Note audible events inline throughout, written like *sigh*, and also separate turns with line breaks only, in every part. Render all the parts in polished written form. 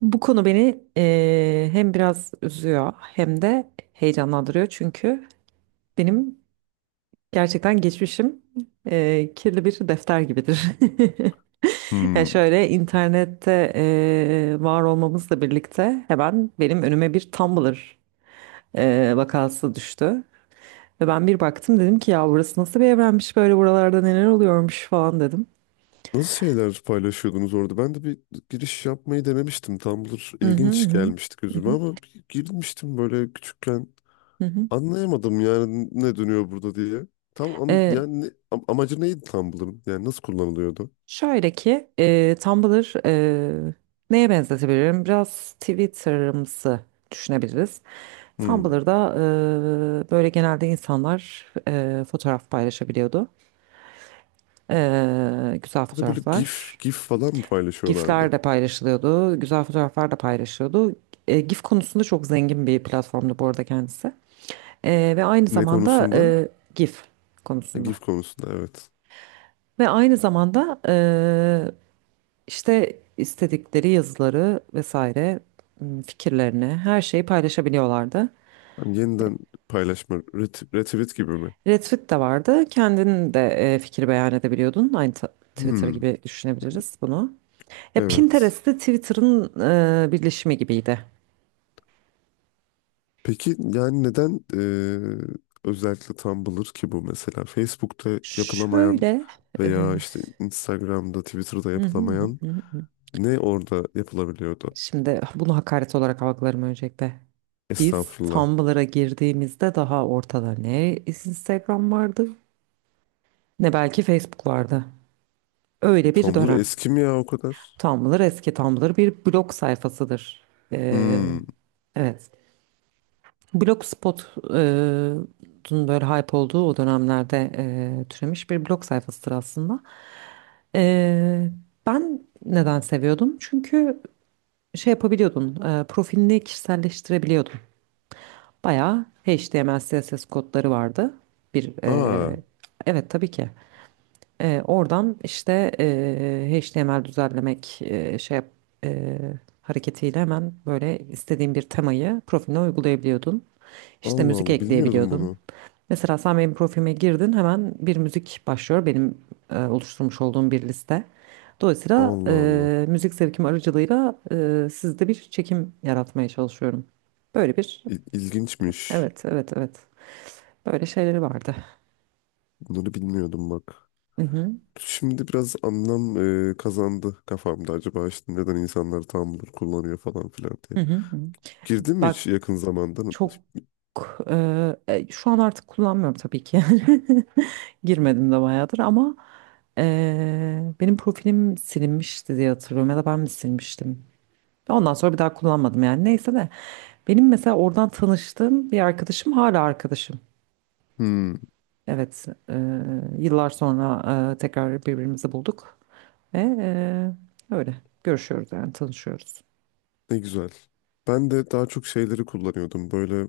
Bu konu beni hem biraz üzüyor hem de heyecanlandırıyor, çünkü benim gerçekten geçmişim kirli bir defter gibidir. *laughs* Yani
Hmm.
şöyle, internette var olmamızla birlikte hemen benim önüme bir Tumblr vakası düştü. Ve ben bir baktım, dedim ki ya burası nasıl bir evrenmiş, böyle buralarda neler oluyormuş falan dedim.
Nasıl şeyler paylaşıyordunuz orada? Ben de bir giriş yapmayı denemiştim. Tumblr
Hı hı
ilginç
hı.
gelmişti
Hı
gözüme
hı.
ama bir girmiştim böyle küçükken.
Hı
Anlayamadım yani ne dönüyor burada diye. Tam an-
hı.
yani ne- am- Amacı neydi Tumblr'ın? Yani nasıl kullanılıyordu?
Şöyle ki Tumblr, neye benzetebilirim? Biraz Twitter'ımsı düşünebiliriz.
Hmm.
Tumblr'da böyle genelde insanlar fotoğraf paylaşabiliyordu. Güzel
Bir de böyle
fotoğraflar.
GIF falan mı
GIF'ler
paylaşıyorlardı?
de paylaşılıyordu. Güzel fotoğraflar da paylaşıyordu. GIF konusunda çok zengin bir platformdu bu arada kendisi. Ve aynı
Ne
zamanda,
konusunda?
GIF
Ha,
konusunda.
GIF konusunda evet.
Ve aynı zamanda İşte istedikleri yazıları vesaire, fikirlerini, her şeyi paylaşabiliyorlardı.
Hani yeniden paylaşma, retweet gibi mi?
Retweet de vardı. Kendin de fikir beyan edebiliyordun. Aynı Twitter
Hmm.
gibi düşünebiliriz bunu. Ya
Evet.
Pinterest de Twitter'ın birleşimi gibiydi.
Peki yani neden özellikle Tumblr ki bu mesela Facebook'ta yapılamayan
Şöyle, hı
veya işte Instagram'da, Twitter'da
hı hı
yapılamayan
hı hı.
ne orada yapılabiliyordu?
Şimdi bunu hakaret olarak algılarım öncelikle. Biz
Estağfurullah.
Tumblr'a girdiğimizde daha ortada ne Instagram vardı ne belki Facebook vardı. Öyle bir
Tumblr
dönem.
eski mi ya o kadar?
Tumblr eski. Tumblr bir blog sayfasıdır. Ee,
Hmm.
evet. Blogspot'un böyle hype olduğu o dönemlerde türemiş bir blog sayfasıdır aslında. Ee, Ben neden seviyordum? Çünkü şey yapabiliyordun, profilini kişiselleştirebiliyordun. Bayağı HTML, CSS kodları vardı. Bir
Aa,
e, evet, tabii ki. Oradan işte HTML düzenlemek e, hareketiyle hemen böyle istediğin bir temayı profiline uygulayabiliyordun. İşte
Allah
müzik
Allah bilmiyordum
ekleyebiliyordun.
bunu.
Mesela sen benim profilime girdin, hemen bir müzik başlıyor, benim oluşturmuş olduğum bir liste. Dolayısıyla
Allah Allah.
müzik zevkim aracılığıyla sizde bir çekim yaratmaya çalışıyorum. Böyle bir
İlginçmiş.
Evet, evet, evet, böyle şeyleri vardı.
Bunları bilmiyordum bak.
Hı hı,
Şimdi biraz anlam kazandı kafamda, acaba işte neden insanlar Tumblr kullanıyor falan filan diye.
hı hı, hı.
Girdin mi
Bak.
hiç yakın zamanda?
Çok Şu an artık kullanmıyorum tabii ki. *laughs* Girmedim de bayağıdır, ama benim profilim silinmişti diye hatırlıyorum, ya da ben mi silmiştim? Ondan sonra bir daha kullanmadım yani. Neyse de, benim mesela oradan tanıştığım bir arkadaşım hala arkadaşım.
Hmm,
Evet, yıllar sonra tekrar birbirimizi bulduk ve öyle görüşüyoruz, yani tanışıyoruz.
ne güzel. Ben de daha çok şeyleri kullanıyordum. Böyle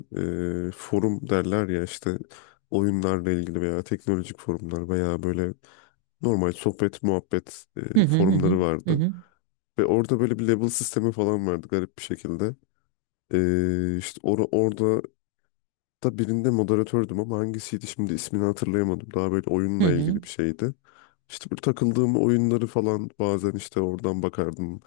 forum derler ya, işte oyunlarla ilgili veya teknolojik forumlar veya böyle normal sohbet, muhabbet
Hı hı hı hı
forumları
hı
vardı.
hı
Ve orada böyle bir level sistemi falan vardı garip bir şekilde. E, işte or orada da birinde moderatördüm ama hangisiydi şimdi ismini hatırlayamadım. Daha böyle
hı
oyunla
hı.
ilgili bir şeydi. İşte böyle takıldığım oyunları falan bazen işte oradan bakardım.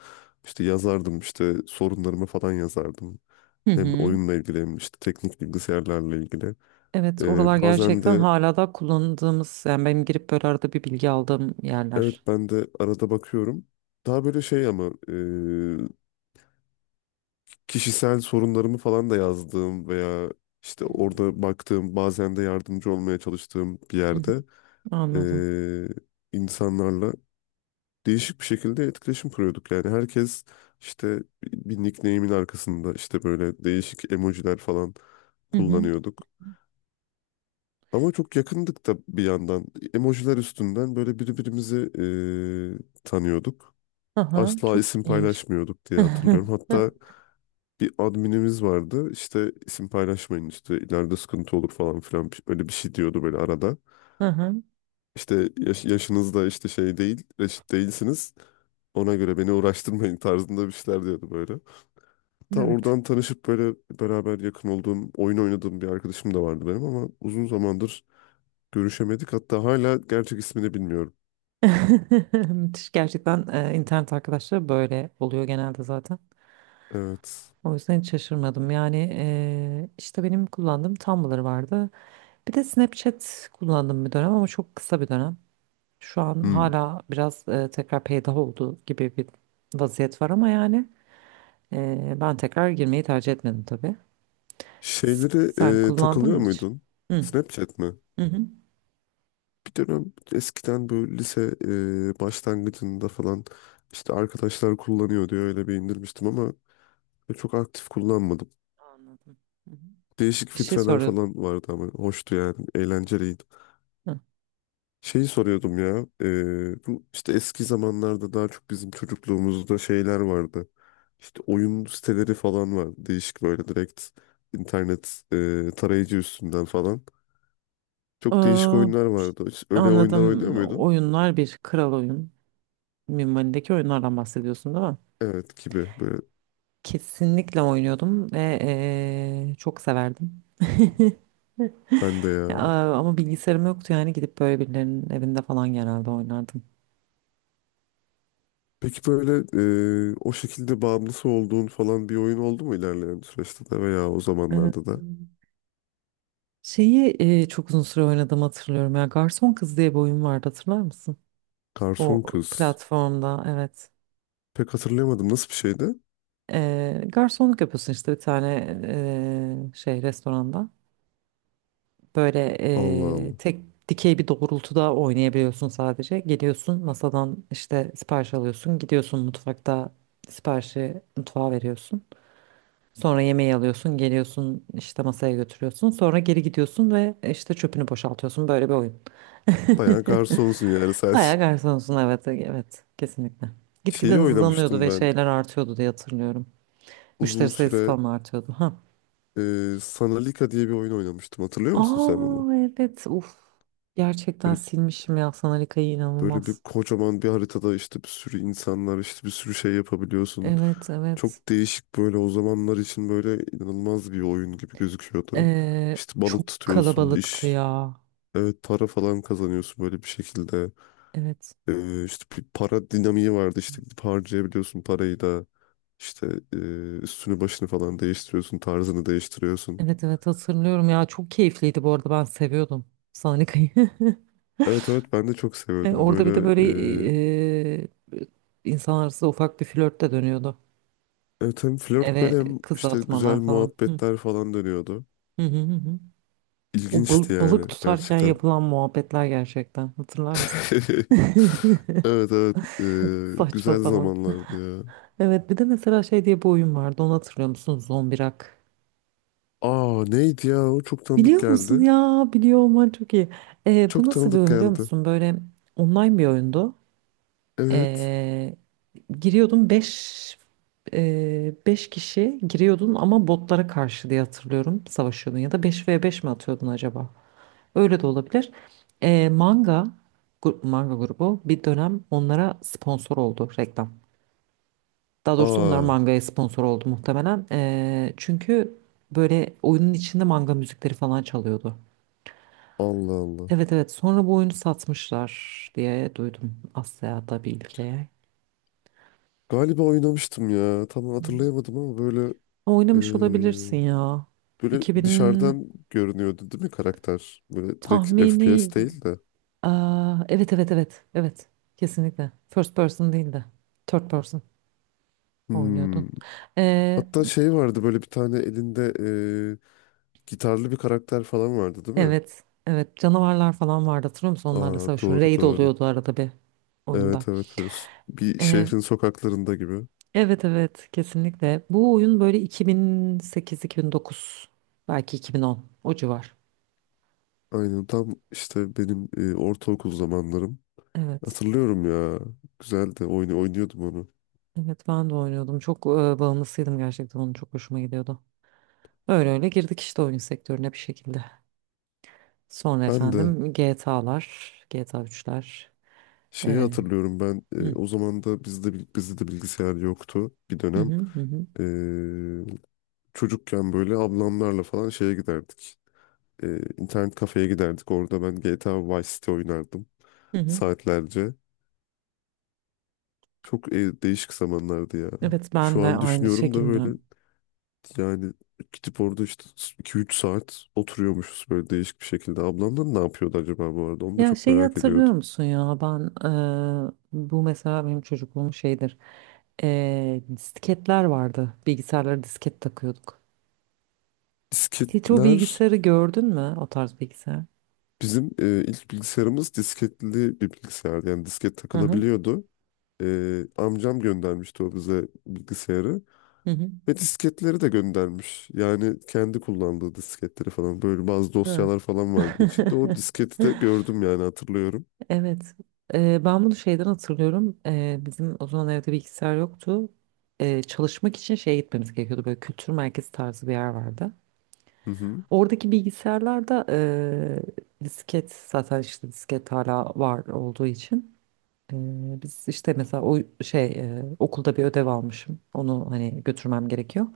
İşte yazardım, işte sorunlarımı falan yazardım.
Hı.
Hem
Hı.
oyunla ilgili hem işte teknik bilgisayarlarla ilgili.
Evet, oralar
Bazen
gerçekten
de
hala da kullandığımız, yani benim girip böyle arada bir bilgi aldığım
evet,
yerler.
ben de arada bakıyorum. Daha böyle şey, ama kişisel sorunlarımı falan da yazdığım veya işte
Hmm.
orada baktığım, bazen de yardımcı olmaya çalıştığım bir
Hı hı,
yerde,
anladım.
e, insanlarla değişik bir şekilde etkileşim kuruyorduk. Yani herkes işte bir nickname'in arkasında işte böyle değişik emojiler falan
Hı hı.
kullanıyorduk. Ama çok yakındık da bir yandan. Emojiler üstünden böyle birbirimizi tanıyorduk.
Aha,
Asla
çok
isim
iyiymiş.
paylaşmıyorduk diye hatırlıyorum.
*laughs*
Hatta bir adminimiz vardı. İşte isim paylaşmayın, işte ileride sıkıntı olur falan filan böyle bir şey diyordu böyle arada.
Aha,
İşte yaşınızda işte şey değil, reşit değilsiniz. Ona göre beni uğraştırmayın tarzında bir şeyler diyordu böyle. Ta
evet.
oradan tanışıp böyle beraber yakın olduğum, oyun oynadığım bir arkadaşım da vardı benim ama uzun zamandır görüşemedik. Hatta hala gerçek ismini bilmiyorum.
*laughs* Müthiş gerçekten, internet arkadaşları böyle oluyor genelde zaten.
Evet.
O yüzden hiç şaşırmadım. Yani işte benim kullandığım Tumblr vardı. Bir de Snapchat kullandım bir dönem, ama çok kısa bir dönem. Şu an
Hmm.
hala biraz tekrar peydah oldu gibi bir vaziyet var, ama yani ben tekrar girmeyi tercih etmedim tabii. S-
Şeyleri
Sen kullandın
takılıyor
mı hiç?
muydun?
Hı.
Snapchat mi?
Hı hı.
Bir dönem eskiden böyle lise başlangıcında falan işte arkadaşlar kullanıyor diye öyle bir indirmiştim ama çok aktif kullanmadım.
Anladım. Hı hı.
Değişik
Bir şey
filtreler
soruyordum.
falan vardı ama hoştu yani. Eğlenceliydi.
Hı.
Şeyi soruyordum ya. Bu işte eski zamanlarda, daha çok bizim çocukluğumuzda şeyler vardı. İşte oyun siteleri falan var. Değişik böyle direkt internet tarayıcı üstünden falan. Çok değişik
Aa,
oyunlar vardı. Hiç öyle oyunlar oynuyor
anladım.
muydun?
Oyunlar bir kral oyun. Minvalindeki oyunlardan bahsediyorsun değil mi?
Evet, gibi böyle.
Kesinlikle oynuyordum ve çok severdim.
Ben de
Ya,
ya.
ama bilgisayarım yoktu, yani gidip böyle birilerinin evinde falan genelde oynardım.
Peki böyle o şekilde bağımlısı olduğun falan bir oyun oldu mu ilerleyen süreçte de veya o
Evet.
zamanlarda da?
Şeyi çok uzun süre oynadım, hatırlıyorum ya. Garson Kız diye bir oyun vardı, hatırlar mısın? O
Garson Kız.
platformda, evet.
Pek hatırlayamadım. Nasıl bir şeydi?
Garsonluk yapıyorsun işte, bir tane şey restoranda. Böyle
Allah Allah.
tek dikey bir doğrultuda oynayabiliyorsun sadece. Geliyorsun, masadan işte sipariş alıyorsun. Gidiyorsun mutfakta, siparişi mutfağa veriyorsun. Sonra yemeği alıyorsun. Geliyorsun işte masaya götürüyorsun. Sonra geri gidiyorsun ve işte çöpünü boşaltıyorsun. Böyle bir oyun. *laughs*
Bayağı garsonsun yani sen.
Bayağı
*laughs*
garsonsun, evet, evet, kesinlikle. Gitgide
Şeyi
hızlanıyordu
oynamıştım
ve
ben.
şeyler artıyordu diye hatırlıyorum.
Uzun
Müşteri sayısı
süre
falan artıyordu. Ha.
Sanalika diye bir oyun oynamıştım. Hatırlıyor musun sen onu?
Aa, evet, uf. Gerçekten
Böyle,
silmişim ya Sanalika'yı,
böyle bir
inanılmaz.
kocaman bir haritada işte bir sürü insanlar, işte bir sürü şey yapabiliyorsun.
Evet, evet.
Çok değişik böyle, o zamanlar için böyle inanılmaz bir oyun gibi gözüküyordu. İşte balık
Çok
tutuyorsun,
kalabalıktı
iş,
ya.
evet, para falan kazanıyorsun böyle bir şekilde.
Evet.
İşte bir para dinamiği vardı, işte gidip harcayabiliyorsun parayı da. İşte e, üstünü başını falan değiştiriyorsun, tarzını değiştiriyorsun.
Evet, evet, hatırlıyorum ya, çok keyifliydi. Bu arada ben seviyordum Sanalika'yı. *laughs*
Evet evet, ben de çok seviyordum.
Orada bir de
Böyle
böyle
e,
e, insanlar arasında ufak bir flört de dönüyordu.
evet, hem flört
Eve
böyle hem
kız
işte güzel
atmalar falan. Hı.
muhabbetler falan dönüyordu.
Hı hı hı hı. O
İlginçti yani
balık tutarken
gerçekten.
yapılan muhabbetler gerçekten. Hatırlar mısın?
*laughs* Evet evet,
*laughs* Saçma
güzel
sapan.
zamanlardı ya.
Evet, bir de mesela şey diye bir oyun vardı. Onu hatırlıyor musun? Zombirak.
Aa, neydi ya, o çok tanıdık
Biliyor musun
geldi.
ya? Biliyor olman çok iyi. Bu
Çok
nasıl bir
tanıdık
oyun, biliyor
geldi.
musun? Böyle online bir oyundu.
Evet.
Ee, Giriyordun, 5 5 kişi giriyordun ama botlara karşı, diye hatırlıyorum, savaşıyordun. Ya da beş ve beş mi atıyordun acaba? Öyle de olabilir. Ee, manga, manga grubu bir dönem onlara sponsor oldu, reklam. Daha doğrusu onlar
Aa,
mangaya sponsor oldu muhtemelen. Çünkü böyle oyunun içinde manga müzikleri falan çalıyordu.
Allah Allah.
Evet, evet, sonra bu oyunu satmışlar diye duydum Asya'da bir ülkeye.
Galiba oynamıştım ya. Tam hatırlayamadım ama böyle
Ama oynamış olabilirsin ya.
böyle
2000
dışarıdan görünüyordu değil mi karakter? Böyle direkt
tahmini.
FPS değil de.
Aa, evet, evet, evet, evet, kesinlikle. First person değil de third person oynuyordun.
Hmm. Hatta şey vardı, böyle bir tane elinde gitarlı bir karakter falan vardı değil mi?
Evet. Evet. Canavarlar falan vardı, hatırlıyor musun? Onlarla
Aa,
savaşıyor.
doğru
Raid
doğru.
oluyordu arada bir oyunda.
Evet evet, böyle bir
Ee,
şehrin sokaklarında gibi.
evet, evet, kesinlikle. Bu oyun böyle 2008-2009, belki 2010, o civar.
Aynen, tam işte benim ortaokul zamanlarım.
Evet.
Hatırlıyorum ya. Güzeldi. Oyunu oynuyordum onu.
Evet, ben de oynuyordum. Çok bağımlısıydım gerçekten. Onun çok hoşuma gidiyordu. Öyle öyle girdik işte oyun sektörüne bir şekilde. Sonra
Ben de
efendim GTA'lar, GTA 3'ler.
şeyi
Ee,
hatırlıyorum, ben
hı,
o zaman da bizde de bilgisayar yoktu bir
hı,
dönem.
hı, hı,
Çocukken böyle ablamlarla falan şeye giderdik. İnternet kafeye giderdik. Orada ben GTA Vice City oynardım
hı. Hı.
saatlerce. Çok değişik zamanlardı ya.
Evet, ben
Şu
de
an
aynı
düşünüyorum da
şekilde.
böyle, yani gidip orada işte 2-3 saat oturuyormuşuz böyle değişik bir şekilde. Ablamlar ne yapıyordu acaba bu arada? Onu da
Ya
çok
şeyi
merak
hatırlıyor
ediyordum.
musun ya, ben bu mesela benim çocukluğum şeydir. Disketler vardı, bilgisayarlara disket takıyorduk. Hiç o
Disketler,
bilgisayarı gördün mü, o tarz bilgisayar?
bizim ilk bilgisayarımız disketli bir bilgisayardı. Yani disket
Hı hı.
takılabiliyordu. E, amcam göndermişti o bize bilgisayarı.
Hı hı.
Ve disketleri de göndermiş. Yani kendi kullandığı disketleri falan, böyle bazı
Hı.
dosyalar falan vardı
*laughs*
içinde. O disketi de gördüm, yani hatırlıyorum.
Evet. Ben bunu şeyden hatırlıyorum. Bizim o zaman evde bilgisayar yoktu. Çalışmak için şeye gitmemiz gerekiyordu, böyle kültür merkezi tarzı bir yer vardı.
Hı hı.
Oradaki bilgisayarlarda disket, zaten işte disket hala var olduğu için. Biz işte mesela o şey, okulda bir ödev almışım. Onu hani götürmem gerekiyor.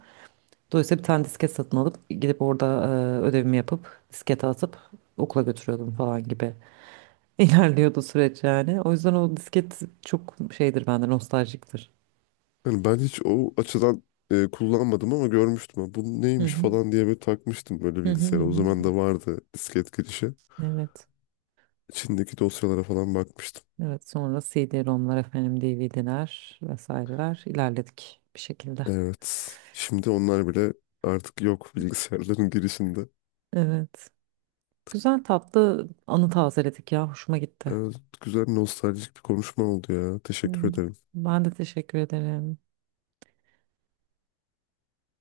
Dolayısıyla bir tane disket satın alıp gidip orada ödevimi yapıp diskete atıp okula götürüyordum falan gibi *laughs* ilerliyordu süreç yani. O yüzden o disket çok şeydir bende, nostaljiktir.
Yani ben hiç o açıdan kullanmadım ama görmüştüm. Ha, bu
Hı
neymiş
hı.
falan diye böyle takmıştım böyle
Hı hı hı
bilgisayara. O zaman
hı.
da vardı disket girişi.
Evet.
İçindeki dosyalara falan bakmıştım.
Evet, sonra CD-ROM'lar, efendim DVD'ler vesaireler, ilerledik bir şekilde.
Evet. Şimdi onlar bile artık yok *laughs* bilgisayarların girişinde.
Evet. Güzel tatlı anı tazeledik ya, hoşuma gitti.
Evet, güzel nostaljik bir konuşma oldu ya. Teşekkür
Hı.
ederim.
Ben de teşekkür ederim.